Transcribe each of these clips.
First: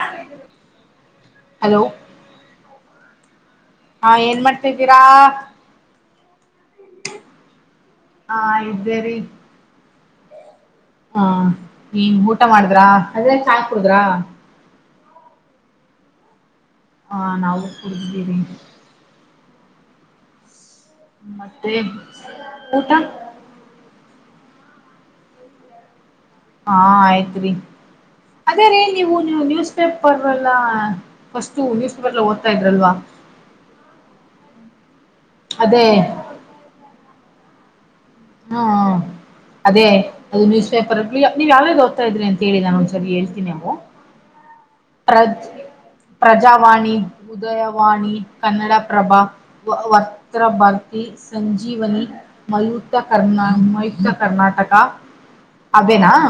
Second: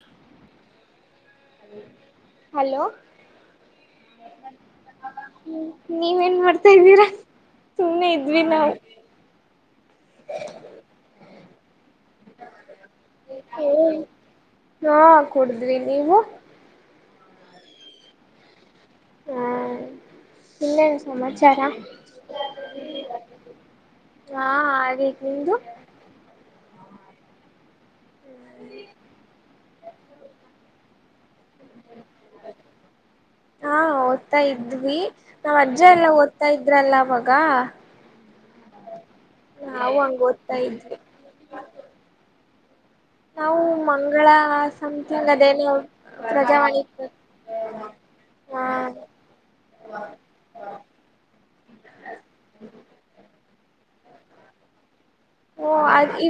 ಹ [unintelligible] hello hello ಹಾ ಏನ್ ಮಾಡ್ತಿದ್ದೀರಾ ನೀವೇನ್ ಮಾಡ್ತಾ್ದೀರಾ ಸುಮ್ನೆ ಹಾ ಇದ್ವಿ ನಾವು ಹ್ಮ ನೀನ್ ಊಟ ಮಾಡಿದ್ರ ಅದ್ರೆ ಚ ಕುಡುದ್ರ ಹಾ ಕುಡಿದ್ವಿ ನೀವು ಹಾ ನಾವು ಕುಡ್ದಿದ್ದೀವಿ ಇಲ್ಲ ಸಮಾಚಾರ ಮತ್ತೆ ಊಟ ಹಾ ಆ ರೀ ನಿಮ್ದು ಹಾ ಆಯ್ತ್ರಿ ಅದೇ ರೀ ನೀವು ನ್ಯೂಸ್ ಪೇಪರ್ ಎಲ್ಲ ಫಸ್ಟು ನ್ಯೂಸ್ ಪೇಪರ್ಲ್ಲ ಓದ್ತಾ ಇದ್ರಲ್ವಾ ಹಾ ಓದ್ತಾ ಇದ್ವಿ ನಾವ್ ಅಜ್ಜ ಅದೇ ಎಲ್ಲಾ ಓದ್ತಾ ಇದ್ರಲ್ಲ ಅವವಾಗ ಹ್ಮ ಅದೇ ನಾವು ಹಂಗ ಅದು ಓದ್ತಾ ನ್ಯೂಸ್ ಇದ್ವಿ ಪೇಪರ್ ನೀವ್ ಯಾವೇ ಓದ್ತಾ ಇದ್ರಿ ಅಂತ ಹೇಳಿ ನಾನು ಒಂದ್ಸರಿ ಹೇಳ್ತೀನಿ ನಾವು ಅವು ಮಂಗಳ ಸಮಥಿಂಗ್ ಪ್ರಜ್ ಅದೇನ ಪ್ರಜಾವಾಣಿ ಉದಯವಾಣಿ ಹಾ ಕನ್ನಡಪ್ರಭ ವ ವರ್ತ್ರ ಭರ್ತಿ ಸಂಜೀವನಿ ಮಯುಕ್ತ ಕರ್ನಾ ಮಯುಕ್ತ ಕರ್ನಾಟಕ ಹಓ ಅದ ಅವೇನಾ ಇ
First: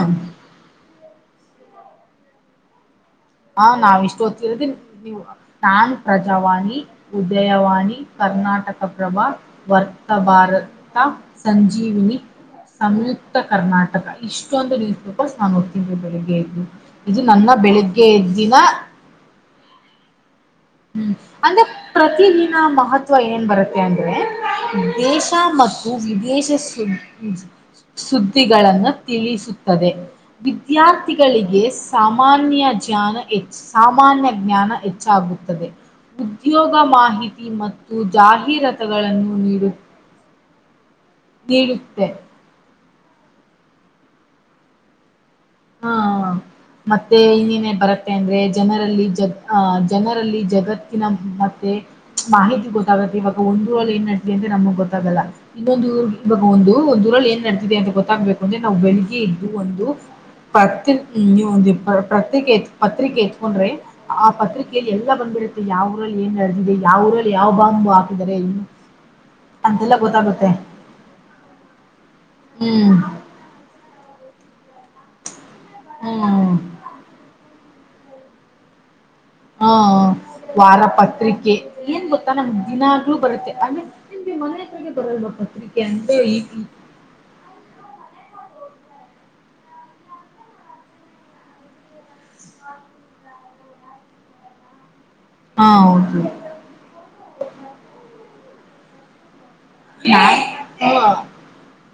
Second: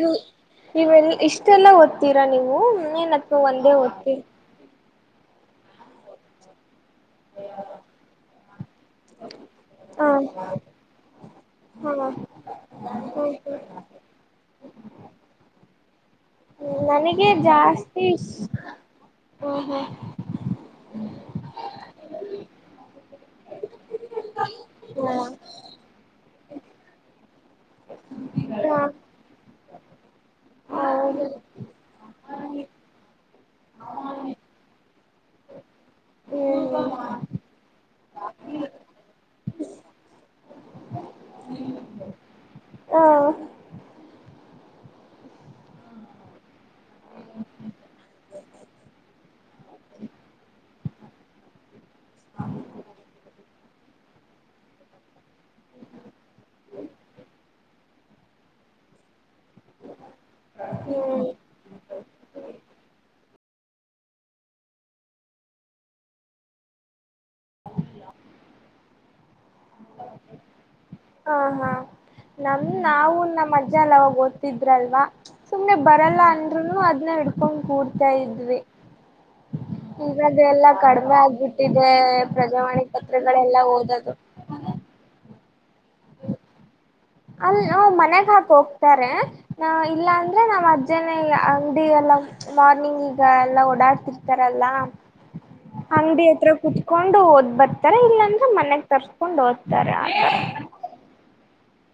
ಇವೆ ಇಷ್ಟೆಲ್ಲ ಓದ್ತೀರಾ ನೀವು ಏನ ಹಾ ನಾವ್ ಇಷ್ಟುಓದ್ತಿರದೀಿ ನೀ ತಾನ್ ಪ್ರಜಾವಾಣಿ ಉದಯವಾಣಿ ಕರ್ನಾಟಕ ಪ್ರ್ರಭ ವರ್ತ ಹ ಭಾರತ ಹಾ ಸಂಜೀವಿನಿ ಹ್ಮ ಸಂಯುಕ್ತ ಕರ್ನಾಟಕ ಇಷ್ಟು ಸ್ವಂತ ನ್ಯೂಸ್‌ಪೇಪರ್ ನಾನು ಬೆಳಿಗ್ಗೆ ನನಗೆ ಜಾಸ್ತಿ ಕೆೇ ದಿನ ಹ್ಮ ಹ್ಮ್ ಅಂದ್ರೆ ಪ್ರತಿದಿನ ಮಹತ್ವ ಏನ್ ಬರುತ್ತೆ ಅಂದ್ರೆ ಹ್ಮ ದೇಶ ಮತ್ತು ಹ ವಿದಿಯ ಹಾ ಸುದ್ದಿಗಳನ್ನು ತಿಳಿಸುತ್ತದೆ ಹೌದು ವಿದ್ಯಾರ್ಥಿಗಳಿಗೆ ಸಾಮಾನ್ಯ ಜ್ಞಾನ ಹೆಚ್ಚ ಸಾಮಾನ್ಯ ಜ್ಞಾನ ಹೆಚ್ಚಾಗುತ್ತ ಹ್ಮ್ ಉದ್ಯೋಗ ಹ ಮಾಹಿತಿ ಮತ್ತು ಜಾಹೀರಾತುಗಳನ್ನು ನೀಡುತ್ತ ನೀಡುತ್ತೆ ಹ್ಮ್ ಹಾ ಹಾ ಮತ್ತೆ ಇನ್ನನೆ ಬರುತ್ತೆ ಅಂದ್ರೆ ಜನರಲ್ಲಿ ಜ ಜನರಲ್ಲಿ ಜಗತ್ ಮತ್ತೆ ಮಾಹಿತಿ ಗೊತ್ತಾಗುತ್ತೆ ಇವಾಗ ಒಂದರಳ ಏನ್ ನಡ್ಲಿ ಅಂತೆ ನಮಗ್ ಗೊತ್ತಾಗಲ್ಲ ಇನ್ನೊಂದು ಇವಾಗ ಒಂದು ಒಂದಂದು ದೂರಲ್ಲಿ ಏನ್ ನಡತಿದೆ ಅಂತ ಗೊತ್ತಾಗ್ಬೇಕು ಅಂದ್ರೆ ನಾವು ಬೆಳಿಗ್ಗೆ ಇದ್ದು ಒಂದು ಪ್ರ ನೀವು ಪತ್ರಿಕೆ ಪತ್ರಿಕೆ ಹಕೊಂಡ್ರೆ ಆ ಪತ್ರಿಕೆಯಲ್ಲಿ ಎಲ್ಲ ಬಂದಬಿಡತ್ತೆ ಯಾವ್ರಲ್ಲಿ ಏನ್ ನಡೆದಿದೆ ಯಾವರಲ್ಲಿ ಯಾವ ಬಾಂಬು ಹಾಕಿದರೆ ಇನ್ನು ಅಂತೆಲ್ಲ ಗೊತ್ತಾಗುತ್ತೆ ಹ ಹಾ ನಮ ಹ್ಮ್ ನಾವು ನಮ್ಮ ಅಜ್ಜ ಎಲ್ಲಾವಾಗೋದು ಇದ್ರಲ್ವಾ ಸುಮ್ನೆ ಬರಲ್ಲ ಹ್ಮ್ ಅಂದ್ರುನು ಅದ್ನ್ನ ಹಿಡ್ಕೊಂಡ್ ಕೂಡ್ತಾ ಇದ್ವಿ ಹಾ ಈಗದೆ ಎಲ್ಲಾ ಕಡಿಮೆ ಆಗ್ಬಿಟ್ಟಿದೆ ನಮ್ ಪ್ರಜಾವಾಣಿ ದಿನಾಗಗ್ಲೂ ಬರುತ್ತೆ ಪತ್ರಗಳೆಲ್ಲಾ ಆಮೇ ಓದೋದು ನಿಮ ಮನೆತ್ರಗೆ ಬರಲ್ವ ಪತ್ರಿಕೆ ಅಂದೆ ಈಗ್ಲಿ ಅಲ್ ನ ಮನೆಗ್ ಹಾಕ ಹೋಗ್ತಾರೆ ನ ಇಲ್ಲಾ ಅಂದ್ರೆ ನಾವ್ ಅಜ್ಜನೇ ಅಂಗಿ ಎಲ್ಲ ಮಾರ್ನಿಂಗ್ ಈಗ ಎಲ್ಲ ಓಡಾಡ್ತಿರ್ತಾರಲ್ಲ ಹಾ ಹೌದು ಅಂಗ್ಡಿ ಹತ್ರ ಕುೂತ್ಕೊಂಡು ಓದ್ ಬರ್ತಾರ ಇಲ್ಲಾಂದ್ರೆ ಮನ್ಯಾಗಗ್ ತರ್ಸ್ಕೊಂಡು ಓದ್ತ ಹ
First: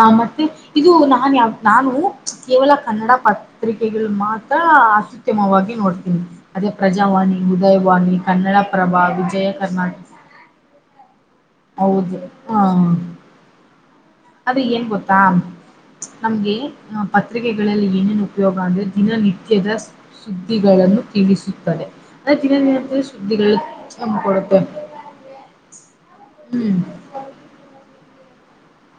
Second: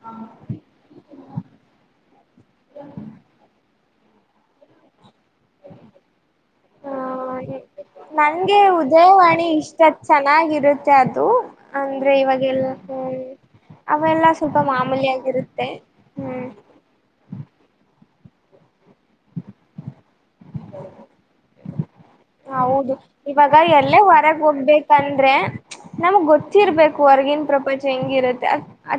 ಆ ಮತ್ತೆ ಇದು ನಾನು ಯಾವ ನಾನು ಕೇವಲ ಕನ್ನಡ ಪತ್ರಿಕೆ ಇಲ್ ಮಾತ್ರ ಆಸ ಉತ್ತಮವಾಗಿ ನೋಡ್ತೀನಿ ಅದೇ ಪ್ರಜಾವಾಣಿ ಉದಯವಾಣಿ ನನ್ಗೆ ಕನ್ನಡಪ್ರಭ ಉದಯವಾಣಿ ವಿಜಯ ಇಷ್ಟ ಕರ್ನಾಟಕ ಚೆನ್ನಾಗಿರುತ್ತೆ ಅದು ಅಂದ್ರೆ ಹೌದು ಹಾ ಇವಾಗೆಲ್ಲ ಹ್ಮ್ ಅವೆಲ್ಲ ಅದ ಸ್ವಲ್ಪ ಏನ್ ಮಾಮೂಲಿ ಗೊತ್ತಾ ಆಗಿರುತ್ತೆ ಹ್ಮ್ ನಮ್ಗೆ ಪತ್ರಿಕೆಗಳಲ್ಲಿ ಏನೇನು ಉಪಯೋಗ ಅಂದರೆ ದಿನನಿತ್ಯದ ಸುದ್ದಿಗಳನ್ನು ತಿಳಿಸುತ್ತದೆ ಅಂದ್ರೆ ಹೌದು ದಿನನಿತ್ಯದ ಸುದ್ದಿಗಳು ಇವಾಗ ಎಲ್ಲ ನಮ್ಗ್ ಹೊರಗ್ ಕೊಡುತ್ತೆ ಹೋಗ್ಬೇಕಂದ್ರೆ ನಮ್ಗ್ ಹ್ಮ್ ಗೊತ್ತಿರ್ಬೇಕು ಹೊರ್ಗಿನ ಪ್ರಪಂಚ ಹೆಂಗಿರತ್ತೆ ಅ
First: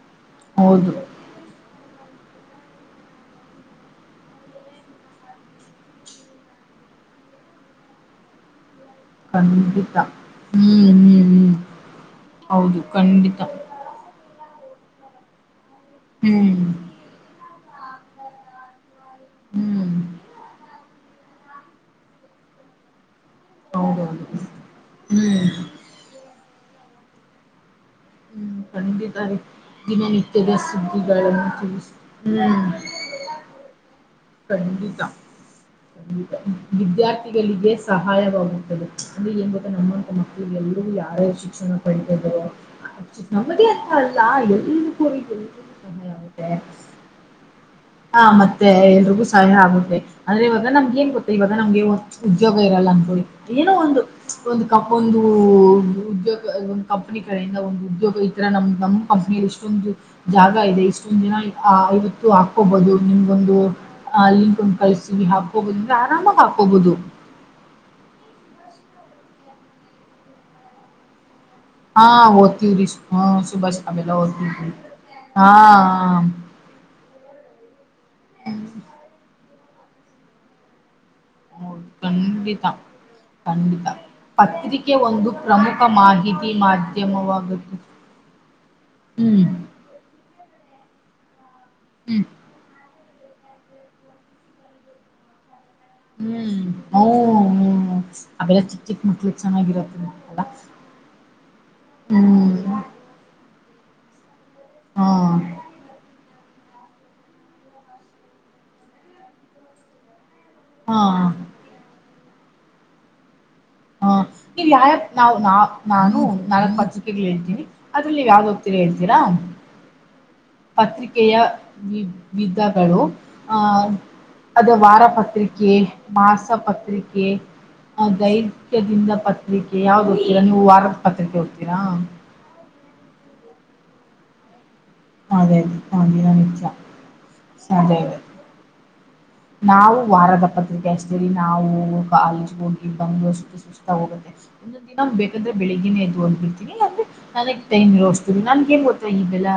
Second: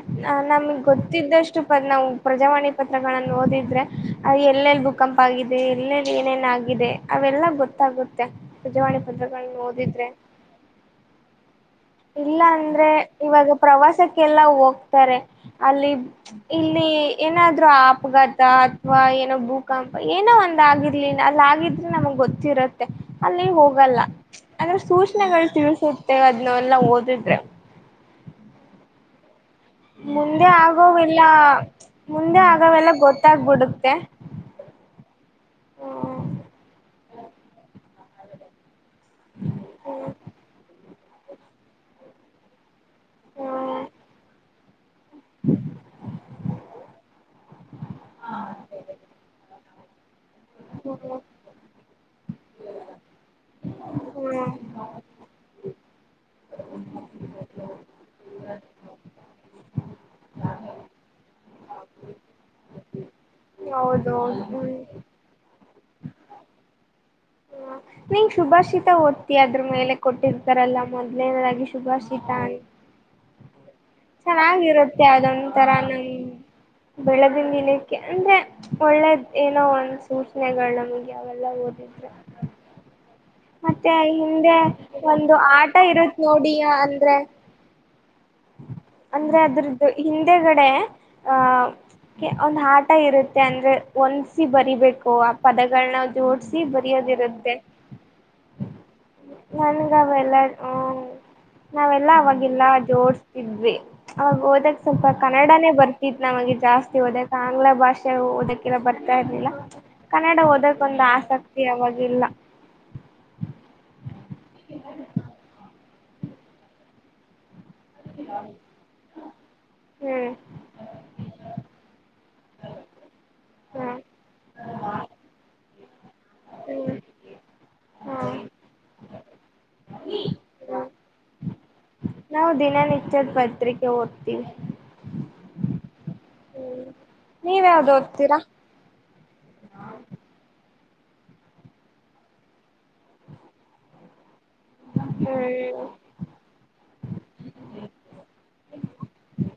ನಮಗೆ ಹೌದು ಗೊತ್ತಿದ್ದಷ್ಟು ಪ ನಾವು ಪ್ರಜಾವಾಣಿ ಪತ್ರಗಳನ್ನು ಓದಿದ್ರೆ ಎಲ್ಲೆಲ್ಲಿ ಭೂಕಂಪ ಆಗಿದೆ ಎಲ್ಲೆಲ್ಲಿ ಏನೇನ್ ಆದೆ ಎಲ್ಲ ಗೊತ್ತಾಗುತ್ತೆ ಪತ್ರಗಳನ್ನ ಕಂಡಿತಾ ಓದಿದ್ರೆ ಹ್ಮ್ ಹ್ಮ ಹ್ಮ್ ಇಲ್ಲ ಹೌದು ಅಂದ್ರೆ ಖಂಡಿತ ಇವಾಗ ಪ್ರವಾಸಕ್ಕೆಲ್ಲಾ ಹೋಗ್ತಾರೆ ಅಲ್ಲಿ ಹ್ಮ್ ಇಲ್ಲಿ ಏನಾದ್ಅಪಘಾತ ವಾ ಏನೋ ಭೂಕಂಪ ಹ್ಮ್ ಏನೋ ಒಂದ ಆಗಿರ್ಲಿಲ್ಲ ಅಲ್ಲ ಆಗಿದ್ರೆ ನಮಗ್ ಗೊತ್ತಿರುತ್ತೆ ಅಲ್ಲಿ ಹೋಗಲ್ಲ ಹೌದೌದು ಅಂದ್ರೆ ಸೂಚನೆಗಳು ಹ್ಮ್ ತಿಳಿಸುತ್ತೆ ಅದನ್ನ ಎಲ್ಲ ಓದಿದ್ರೆ ಹ್ಮ್ ಖಣಂಡಿ ತಾರ ಜಮನ ಮುಂದೆ ಇತೇದಾಸ ಸಿುದ್ದಿ ಆಗೋವೆಲ್ಲ ಬ ಮುಂದೆ ಹ್ಮ ಆಗವೆಲ್ಲ ಗೊತ್ತಾಗ್ಬಿಡುತ್ತೆ ಖಂಡಿತ ಹ್ಮ್ ಖಂಡಿತ ವಿದ್ಯಾರ್ಥಿಗಳಿಗೆ ಸಹಾಯವಾಗುತ್ತದೆ ಅಂದ್ರೆ ಏನ್ ಗತ್ತ ನಮ್ಮಂತ ಮಕ್ಕಳಿಗೆ ಎಲ್ಲರೂ ಯಾರ್ಯಾರು ಶಿಕ್ಷಣ ಪಡಿತಿದಾರೋ ನಮ್ಮದ ಹ್ಮ್ ಅತ್ರ ಅಲ್ಲ ಎಲ್ಲಿ ಕರಿ ಸಹಾಗುತ್ತೆ ಹಾ ಮತ್ತೆ ಎಲ್ರಿಗೂ ಸಹಾಯ ಆಗುತ್ತೆ ಅಂದ್ರೆವಾಗ ನಮ್ಗ ನ್ ಹ್ಮ್ ಗೊತ್ತ ಇವಾಗ ನಮಗೆ ಉ್ಯಗ ಇರಲ್ಲ ಅನ್ಕೊಳ್ಳಿ ಏನೋ ಒಂದು ಹ್ಮ್ ಒಂದು ಹ್ಮ್ ಕಪ್ ಒಂದು ಉದ್ಯೋಗ ಒಂದು ಕಂಪನಿ ಕಡೆಯಿಂದ ಒಂದು ಉದ್ಯೋಗ ಈ ತರ ನಮ್ ನಮ್ಮ್ ಕಂಪನಿಯಲ್ಲಿ ಇಷ್ಟೊಂದು ಜಾಗ ಇದೆ ಇಷ್ಟು ಇವತ್ತು ಹಾಕೋಬಹುದು ನಿಮ್ ಒಂದು ಹೌದು ಅ ಲಿಂಕ್ ಒಂದು ಹ್ಮ್ ಕಳ್ಸ ಹಾಕಬೋದಂದ ಆರಾಮಾಗಿ ಹಾಕಬಹುದು ನಿಂಗ ಶುಭಾಷಿತ ಓದ್ತಿ ಅದ್ರ ಮೇಲೆ ಕೊಟ್ಟಿರ್ತಾರಲ್ಲಾ ಮೊದ್ಲೇನದ ಹಾ ಓದ್ತೀವ್ರೀ ಹ್ಮ ಸುಭಾ ಚೆನ್ನಾಗಿರುತ್ತೆ ಅದೊಂ ತರ ನಮ್ ಹಾ ಬೆಳೆದ ದಿನಕ್ಕೆ ಅಂದ್ರೆ ಒಳ್ಳೆದ ಏನೋ ಒಂದ ಸೂಚನೆಗಳು ನಮ್ಗೆ ಅವೆಲ್ಲ ಹೌದು ಹೋಗಿದ್ರೆ ಖಂಡಿತ ಖಂಡಿತ ಪತ್ರಿಕೆ ಒಂದು ಆಟ ಪ್ರಮುಖ ಇರುತ್ ಮಾಹಿತಿ ನೋಡಿ ಅಂದ್ರೆ ಮಾಧ್ಯಮವಾಗುತ್ತಿದೆ [inaudible] ಅಂದ್ರೆ ಅದ್ರದ್ದು ಹಿಂದೆಗಡೆ ಹ್ಮ್ ಅಹ ಒಂದು ಆ ಊ ಇರುತ್ತೆ ಅಂದ್ರೆ ಒಂದಸಿ ಬರಿಬೇಕು ಆ ಪದಕ ನ ಜೋಡಸಿ ಬರಿಯೋದ ಇರುತ್ತೆ ಅಲ್ಲ ಚಿಕ್ಕ ಚಿಕ್ಕ ಮುಟ್ಟಲಿ ಅವೆಲ್ಲ ಚೆನ್ನಾಗಿರತ್ತಲ್ಲ ಹ್ಮ್ ನಾವೆಲ್ಲ ಅವವಾಗಿಲ್ಲ ಜೋಡ್ ಇದ್ವಿ ಅವವಾಗ ಹೋದಾಗ ಹಾ ಸ್ವಲ್ಪ ಕನ್ನಡನೇ ಬರ್ತಿತ್ ನಮಗಿದ ಜಾಸ್ತಿ ಓದಕ್ಕೆ ಆಂಗ್ಲ ಭಾಷೆ ಓದಕ್ಕೆಲ್ಲ ಬರ್ತಾ ಇರ್ಲಿಲ್ಲ ಕನ್ನಡ ಹಾ ಓದಕ್ಕೊಂದಂದು ಆಸಕ್ತಿ ಅವಾಗಿಲ್ಲ ಹಾ ನೀವ ಯ ನಾವು ನಾ ನಾನು ನನ್ನ ಮತ್ಕೆಗಳು ಹೇಳ್ತೀನಿ ಅದ್ರಲ್ಲಿ ನೀವ್ ಯಾವ್ದ ಹೋಗ್ತೀರ ಹೇಳ್ತೀರಾ ಹ್ಮ್ ಪತ್ರಿಕೆಯ ವಿ ವಿಧಗಳು ಆ ಹ್ಮ ಅದ ವಾರಪತ್ರಿಕೆ ಮಾಸ ಹ್ಮ್ ಪತ್ರಿಕೆ ಅ ಹಾ ದೈ ಹ್ಮ್ ಪತ್ರಿಕೆ ಯಾವ್ದು ಹೋಗ್ತರಾ ನೀವು ವಾರದ ಪತ್ರಿಕೆ ಹೋಗ್ತೀರಾ ನ್ ನಿಚ್ಚದ ಪತ್ರಿಕೆ ವರ್ತಿ ಅದೇ ಅದೇ ಹ ಮ ನೀವ ಯಾವ್ದು ಅದೇ ಅದೇ ಓದ್ತೀರಾ ನಾವು ವಾರದ ಪತ್ರಿಕೆ ಅಷ್ಟೇಲ್ಲಿ ನಾವು ಕಾಲೇಜ್ ಹೋಗಿ ಬಂದುಷ್ಟು ಸುಸ್ತ ಹೋಗ ಒಂದಂದು ದಿನ ಬೇಕಂದ್ರೆ ಹ್ಮ್ ಬೆಳಗ್ಗಿನೇದು ಅನ್ಬಿಡ್ತೀನಿ ಅಂದ್ರೆನಗ್ ಟೈಮ ನಿರ್ವಿಸ್ತ್ರು ನನ್ ಏನ್ ಗೊತ್ತಾ ಈ ಬೆಲ್ಲ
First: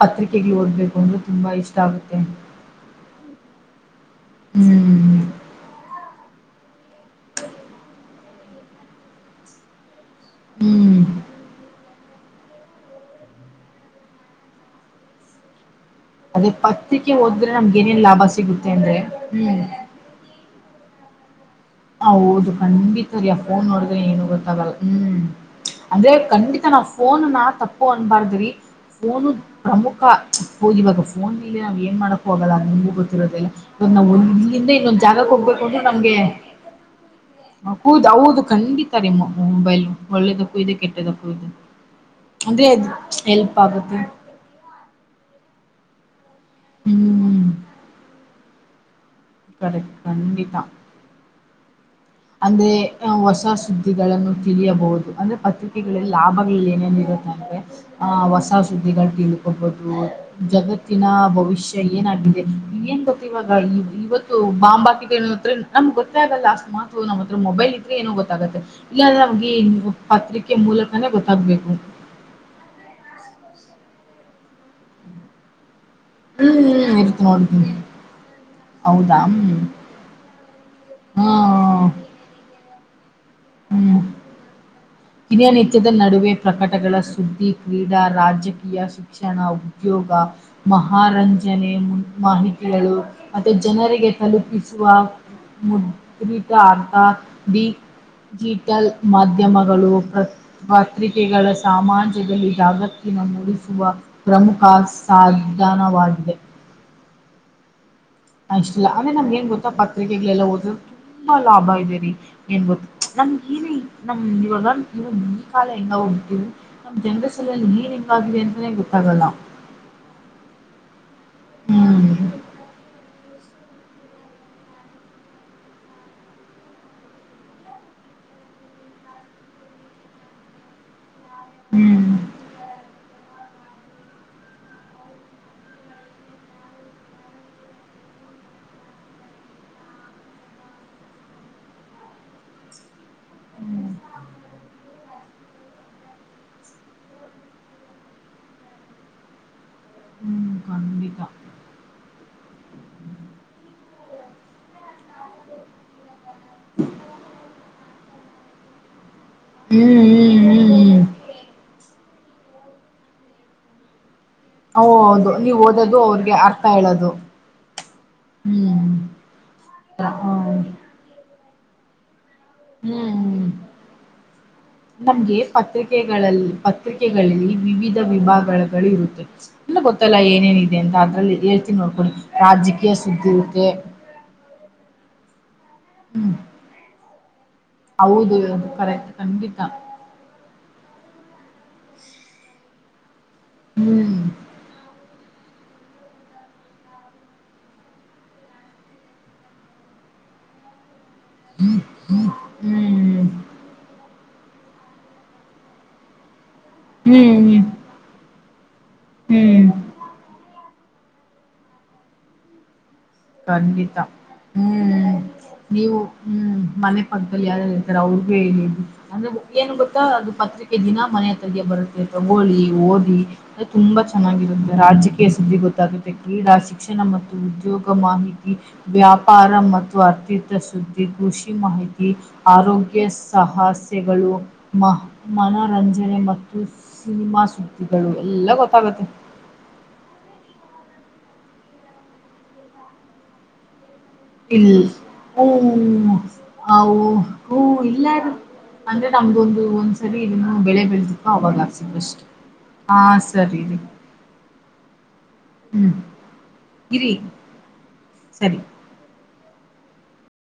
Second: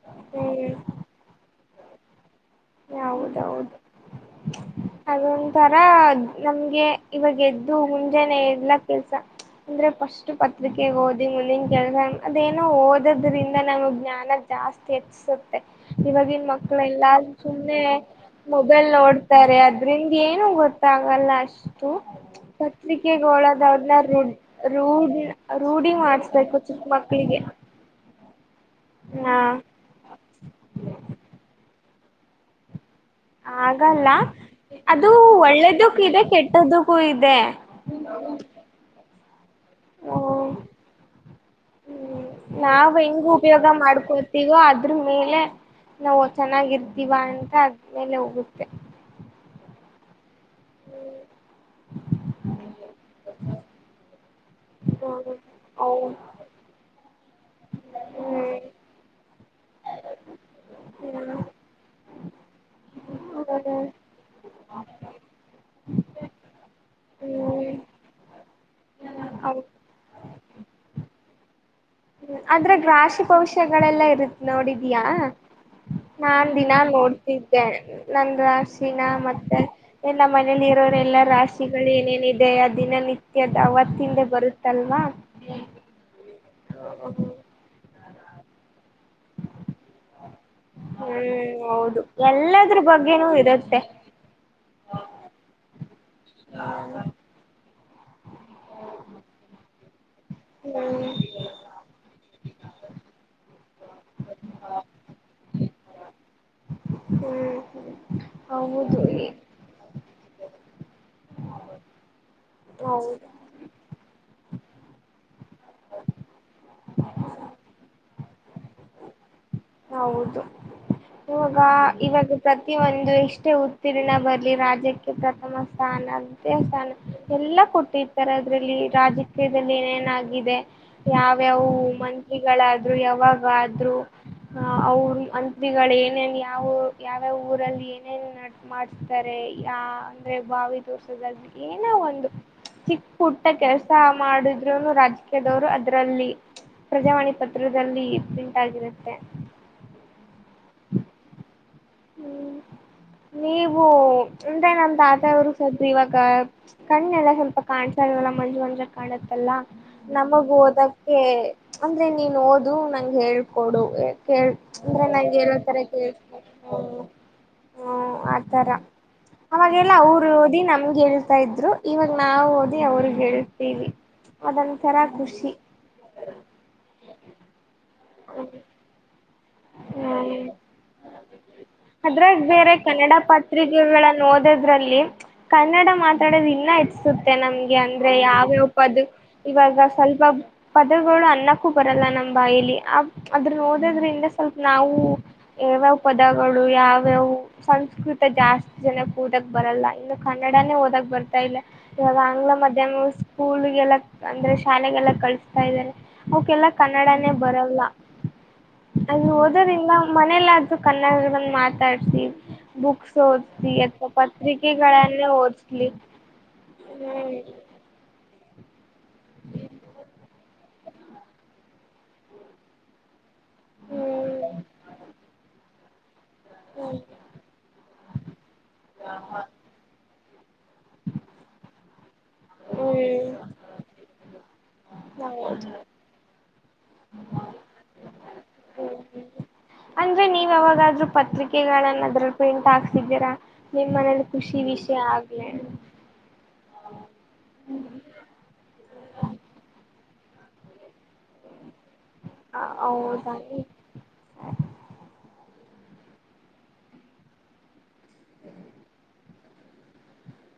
ಪತ್ರಿಕೆಗ್ ಓದ್ಬೇಕು ಹ್ಮ್ ಅಂದ್ರೆ ತುಂಬಾ ಇಷ್ಟ ಆಗುತ್ತೆ ಹೌದೌದು ಹ್ಮ್ ಅದೊಂಥರ ನಮ್ಗೆ ಇವಾಗ ಎದ್ದು ಮುಂಜೆನೇ ಎಲ್ಲ ಕೆಲ್ಸ ಅಂದ್ರೆ ಪಸ್ಟ್ ಪತ್ರಿಕೆ ಹ್ಮ್ ಓದಿ ಮುಂದಿನ ಕೆಗೆ ಅದೇನೋ ಓದದ್ರಿಂದ ನಮ್ಗ್ ಜ್ಞಾನ ಜಾಸ್ತಿ ಹೆಚ್ಚಿಸುತ್ತೆ ಇವವಾಗಿನ್ ಅದೇ ಮಕ್ಳ ಪತ್ರಿಕೆ ಎಲ್ಲಾ ಓದಿದ್ರೆ ನಮ್ಗೆ ಸುಮ್ಮನೆ ಏನೇನ್ ಲಾಭ ಸಿಗುತ್ತೆ ಮೊಬೈಲ್ ಅಂದ್ರೆ ಹ್ಮ್ ನೋಡ್ತಾರೆ ಅದ್ರಿಂದ ಏನು ಗೊತ್ತಾಗಲ್ಲ ಅಷ್ಟ ಹ ಹೌದು ಖಂಡಿತ ರೀ ಆ ಫೋನ್ ಪತ್ರಿಕೆಗಳದವ್ರನ್ನ ನೋಡಿದ್ರೆ ರೂ ಏನು ಗೊತ್ತಾಗಲ್ಲ ರೂಢ ರೂಢಿ ಮಾಡಸ್ಬೇಕು ಚಿಕ್ಕ ನಾವು ಫೋನ್ ನ ಮಕ್ಳಿಗೆ ತಪ್ಪ ಅನ್ಬಾರ್ದ ಫೋನು ಹಾ ಪ್ರಮುಖ ಹೋಗಿ ಇವಾಗ ಫೋನ್ ಮೇಲೆ ನಾವ್ ಏನ್ ಮಾಡಕ ಹೋಗಲ್ಲ ನಮ ಗ [unintelligible] ಆಗಲ್ಲ ನಾವು ಒಂದ ಇಲ್ಲಿಂದ ಇನ್ನೊಂದ್ ಅದು ಜಾಗ ಕೊಡಬೇಕು ಅಂದ್ರೆ ಒಳ್ಳೇದಕ್ಕೂ ನಮ್ಗೆ. ಇದೆ ಕೆಟ್ಟದಕ್ಕೂ ಇದೆ ಹೌದ ಹೌದ ಖಂಡಿತ ನಿಮ್ಮ. ಮೊಬೈಲ್ ಒಳ್ಳೆದಕ್ಕೂ ಇದೆ ಕೆಟ್ಟದಕ್ಕೂ ಇದೆ. ಹ್ಮ ಅಂದ್ರೆ ಅದು ನಾವ್ ಹೆಂಗ ಹೆಲ್ಪ್ ಉಪಯೋಗ ಆಗುತ್ತೆ ಮಾಡ್ಕೊತೀವೋ ಅದ್ರ ಮೇಲೆ ನಾವ್. ಚೆನ್ನಾಗಿರ್ತೀವಾ ಹ್ಮ್ ಅಂತ ಆದ್ಮೇಲೆ ಹೋಗುತ್ತೆ. ಕರೆಕ್ಟ್ ಕಂಡಿತಾ. ಹ್ಮ. ಅಂದ್ರೆ ಹೊಸ ಸುದ್ದಿಗಳನ್ನು ತಿಳಿಯಬಹುದು ಅಂದ್ರೆ ಪತ್ರಿಕೆಗಳಲ್ಲಿ ಹೌದು ಲಾಭಗಳಲ್ಲಿ ಏನೇನಿರುತ್ತ. ಹಂಗೆ. ಆಹ ಹೊಸ ಸುದ್ದಿಗಳು ತಿಂದುಕೊಡ್ಬಹುದು ಜಗತ್ತಿನ ಭವಿಷ್ಯ ಏನಾಗಿದೆ ಏನ್. [unintelligible] ಇವಾಗ ಇವತ್ತು ಬಾಂಬ್ ಹಕಿದೆ ಏತ್ತೆ ನಮ್ಗೆ ಗೊತ್ತೇ ಆಗಲ್ಲ ಅಷ್ಟು ಮಾ. ನಮ್ಮ ಹತ್ರ ಮೊಬೈಲ್ ಇದ್ರೆ ಏನೋ ಗೊತ್ತಾಗತ್ತೆ ಇಲ್ಲಾಂದ್ರೆ ನಮ್ಗೆ ಏನು ಪತ್ರಿಕೆ ಮೂಲಕನೇ ಗೊತ್ತಾಗಬೇಕು. ಅದ್ರಾಗ ರಾಶಿ ಭವಿಷ್ಯಗಳೆಲ್ಲ ಇರುತ್ತ ನೋಡಿದ್ಯಾಾ. ನಾನ್ ದಿನಾ ಹ್ಮ್ ಇರ್ತ್ ನೋಡ್ತಿದ್ದೆ ನೋಡ್ತೀನಿ ನಂದ ರಾಶಿ ನಾ ಹೌದಾ ಮತ್ತೆ ಹ್ಮ್ ಎಲ್ಲ ಮನೆ ಮನೆಯಲ್ಲಿ ಇರೋರೆ ಎಲ್ಲಾ ರಾಶಿಗಳು ಏನೇನಿದೆ ಆ ದಿನನಿತ್ಯದ ಅವತ್ತಿಂದೇ ಬರುತ್ತಲ್ವಾ. ಹಿರಿಯನಿತ್ಯದ ನಡುವೆ ಪ್ರಕಟಗಳ ಸುದ್ದಿ ಕ್ರೀಡಾ ರಾಜಕೀಯ ಶಿಕ್ಷಣವು ಉದ್ಯೋಗ ಹ್ಮ್ ಮಹಾರಂಜನೆ ಹೌದು ಎಲ್ಲದ್ರ ಮಾಹಿತಿಗಳು ಬಗ್ಗೆನೂ ಮತ್ತೆ ಇರುತ್ತೆ ಜನರಿಗೆ ತಲುಪಿಸಿ. ವಾ ಮು [unintelligible] ಡಿಜಟಲ್ ಮಾಧ್ಯಮಗಳು [unintelligible] ಹ್ಮ್ ಪತ್ರಿಕೆಗಳ ಸಾಮಾಜದಲ್ಲಿ ಜಾಗತಿನ ಮೂಡಿಸುವ ಪ್ರಮುಖ ಸಾಧ. ಅಜ್ಞಾನವಾಗಿದೆ. ಹ್ಮ್. ಅಷ್ಟಲ್ಲ ಹೌದು ಅಂದ್ರೆ ನಮ್ಗೆ ಏನ್ ಗೊತ್ತಾ ಪತ್ರಿಕೆಗಳೆಲ್ಲಾ ಓದ್ರೆ ತುಂಬಾ ಲಾಭ ಇದೆರಿ. ಏನ ಗೊತ್ತ ಹೌದು ನಮ ಹಿರಿ ನಮ ಇವಾಗ [unintelligible] ಕಾಲ ಹೆಂಗ ಹೋಗ್ಬಿಟ್ಟಿದವಿ ನಮ್ ಜನರ ಸಲೆಯಲ್ಲಿ ಏನ್ ಹೆಂಗಿದೆ ಅಂತಾನೆ ಗೊತ್ತಾಗಲ್ಲ. ಹೌದು ಇವಾಗ ಹ್ಮ್ ಇವಾಗ ಪ್ರತಿ ಒಂದು. ಎಷ್ಟೇ ಉತ್ತೀರ್ಣ ಬರಲಿ ರಾಜ್ಯಕ್ಕೆ ಪ್ರಥಮ ಸ್ಥಾನ ದ್ವಿತೀಯ ಸ್ಥಾನ ಎಲ್ಲ ಕೊಟ್ಟಿರ್ತಾರೆ. ಅದ್ರಲ್ಲಿ ರಾಜಕೀಯದಲ್ಲಿ ಏನೇನಾಗಿದೆ. ಯಾವ್ಯಾವ ಹ್ಮ್ ಮಂತ್ರಿಗಳಾದ್ರು ಯಾವಾಗಾ ಆದ್ರೂ. ಹ ಅವ್ರ ಮಂತ್ರಿಗಳು ಏನೇನು ಯಾವ ಯಾವ್ಯಾವ ಊರಲ್ಲಿ ಏನೇನ ನಡ್ ಮಾಡಸ್ತಾರೆ. ಯ ಅಂದ್ರೆ ಬಾವಿದು [unintelligible] ಏನೋ ಒಂದು. ಚಿಕ್ಕ ಪುಟ್ಟ ಕೆಲ್ಸ ಹ್ಮ್ ಮಾಡಿದ್ರುನು ರಾಜಕೀಯದವರು ಅದ್ರಲ್ಲಿ. ಪ್ರಜಾವಾಣಿ ಪತ್ರದಲ್ಲಿ ಪ್ರಿಂಟ್ ಆಗಿರುತ್ತೆ. ಖಂಡಿತ ಹ್ಮ್ [inaudible] ನೀವು ಅಂದ್ರೆ ನಮ್ಮ ತಾತವರು ಸರು ಇವಾಗ ಕಣ್ಣೆಲ್ಲ ಸ್ವಲ್ಪ ಕಾಣ್ಸಲಲ್ವಾ. ಬಂದು ಅಂದ್ರೆ ಕಾಲದ. ಎಲ್ಲ ಹ್ಮ್ ನಮಗ ಹ್ಮ್ ಹ್ಮ್ ಹ್ಮ್ ಓದಕ್ಕೆ ಅಂದ್ರೆ ನೀನ್ ಓದು ನಂಗೆ ಹೇಳ್ಕೊಡು. ಹೇಳ್ ಅಂದ್ರೆ ಹೌದು ನಂಗ ಏನೋ ನೀವು ತರ ಓದೋದು ಹೇಳ್. ಅವ್ರಿಗೆ ಅರ್ಥ ಹ ಹೇಳೋದು ಹ್ಮ ಆತರ ಹ್ಮ್ ಅವಾಗೆಲ್ಲ ಅವರು ಓದಿ ಹ್ಮ್ ನಮ್ಗೆ ಹೇಳ್ತಾ ಇದ್ರು ಇವಾಗ ನಾವವು ಓದಿ ಅವ್ರಗ್ ಹ್ಮ್ ಹೇಳ್ತೀವಿ. ಅದೊಂತರ ನಮ್ಗೆ ಖುಷಿ ಪತ್ರಿಕೆಗಳಲ್ಲಿ ಪತ್ರಿಕೆಗಳಲ್ಲಿ ವಿವಿಧ. ವಿಭಾಗಗಳ ಇರುತ್ತೆ. ಎಲ್ಲಾ ಗೊತ್ತಲ್ಲ ಹ್ಮ್ ಏನೇನಿದೆ ಅಂತ ಅದ್ರಲ್ಲಿ ಹೇಳ್ತೀನಿ ನೋಡ್ಕೊಳ್ಳಿ ಅದ್ರಾಗ ರಾಜಕೀಯ ಸುದ್ದಿ ಇರುತ್ತೆ. ಅದರಲ್ಲಿ ಕನ್ನಡ ಹ್ಮ್ ಮಾತಾಡೋದು ಇನ್ನ [unintelligible] ಅನ್ಸುತ್ತೆ ನಮ್ಗೆ ಅಂದ್ರೆ ಹೌದು ಯಾವ್ಯಾವ ಅದು ಪದ ಕರೆಕ್ಟ್ ಖಂಡಿತ ಇವಾಗ ಸ್ವಲ್ಪ ಪದಗಳು ಅನ್ನ. ಕ್ಕು ಬರಲ್ಲ ನಮ್ ಬಾಯಲಿ ಅದರ್ನ ಹ್ಮ್ ಓದೋದ್ರಿಂದ ಸ್ವಲ್ಪ ನಾವು ಯಾವ್ಯಾವ ಪದಗಳು ಯಾವ್ಯಾವ ಸಂಸ್ಕೃತ ಜಾಸ್ತಿ ಜನಕ್ ಉದಕ್ ಬರಲ್ಲ ಇನ್ನು ಕನ್ ಕನ್ನಡಾನೇ ಓದಕ್ ಬರ್ತಾ ಇಲ್ಲ ಇವಾಗ ಆಂಗ್ಲ ಮಾಧ್ಯಮ ಹ್ಮ್ ಸ್ಕೂಲಿಗ ಎಲ್ಲಾ. ಅಂದ್ರೆ ಶಾಲೆಗೆಲ್ಲ ಕಳಿಸತಾ ಇದ್ದಾರೆ ಅವಕ್ಕೆಲ್ಲಾ ಕನ್ನಡನೇ ಹ್ಮ್ ಹ್ಮ್ ಬರಲ್ಲ. ಅಲ್ಲಿ ಹ್ಮ್ ಓದೋದ್ರಿಂದ ಮನೆಯಲ್ಲಾದ್ರೂ ಕನ್ನಡ ಬಂದ್ ಮಾತಾಡ್ಸ ಬುಕ್ಸ್ ಓಚ್ಲಿ ಖಂಡಿತ ಅಥವಾ ಹ್ಮ್ ಪತ್ರಿಕೆಗಳನ್ನೆ ಓಚ್ಲಿ ಹ್ಮ್ ನಂತರ ಅವ್ರಗೆ ಅಂದ್ರೆ ಏನ್ ಗೊತ್ತಾ ಅದು ಪತ್ರಿಕೆ ದಿನ ಮನೆ ಹತ್ತಗೆ ಬರುತ್ತೆ ತಗೊಳ್ಳಿ ಓದಿ ಅದು ತುಂಬಾ ಚೆನ್ನಾಗಿರುತ್ತೆ ರಾಜಕೀಯ ಸುದ್ದಿ ಗೊತ್ತಾಗುತ್ತೆ ಕೀಡ ಶಿಕ್ಷಣ ಮತ್ತು ಉದ್ಯೋಗ ಮಾಹಿತಿ ವ್ಯಾಪಾರ ಮತ್ತು ಅಥಿತ ಸುದ್ದಿ ಕೃಷಿ ಮಾಹಿತಿ ಹ್ಮ್ ಆರೋಗ್ಯ ಹ್ಮ್ ಸಾಹಸ್ಯಗಳು ಮ ಹೌದು ಮನೋರಂಜನೆ ಮತ್ತು ತುಸಿಮಾ ಸುದ್ದಿಗಳು ಎಲ್ಲಾ ಹ್ಮ್ ಗೊತ್ತಾಗತ್ತೆ ಅಂದ್ರೆ ನೀವ್ ಯಾವಾಗಾದ್ರೂ ಪತ್ರಿಕೆಗಳನ್ನ ಅದ್ರಲ್ಲಿ ಪ್ರಿಂಟ್ ಹಾಕ್ಸಿದ್ದೀರಾ ಮನೇಲಿ ಖುಷಿ ಇಲ್ ವಿಷಯ ಹೂ ಆಗ್ಲೆ ಅವು ಉ ಇಲ್ಲಾರೀ ಅಂದ್ರೆ ನಮ್ಗೊಂದ ಒಂದ್ಸರಿ ಇದನ್ನು ಬೆಳೆ ಬೆಳೆದಿಕ್ಕೋ ಅವಾಗ ಆಸ ಅಷ್ಟೆ ಹಾ ಹೌದಾ ಸರಿ ರೀ ಹ್ಮ್ ಗಿರಿ ಸರಿ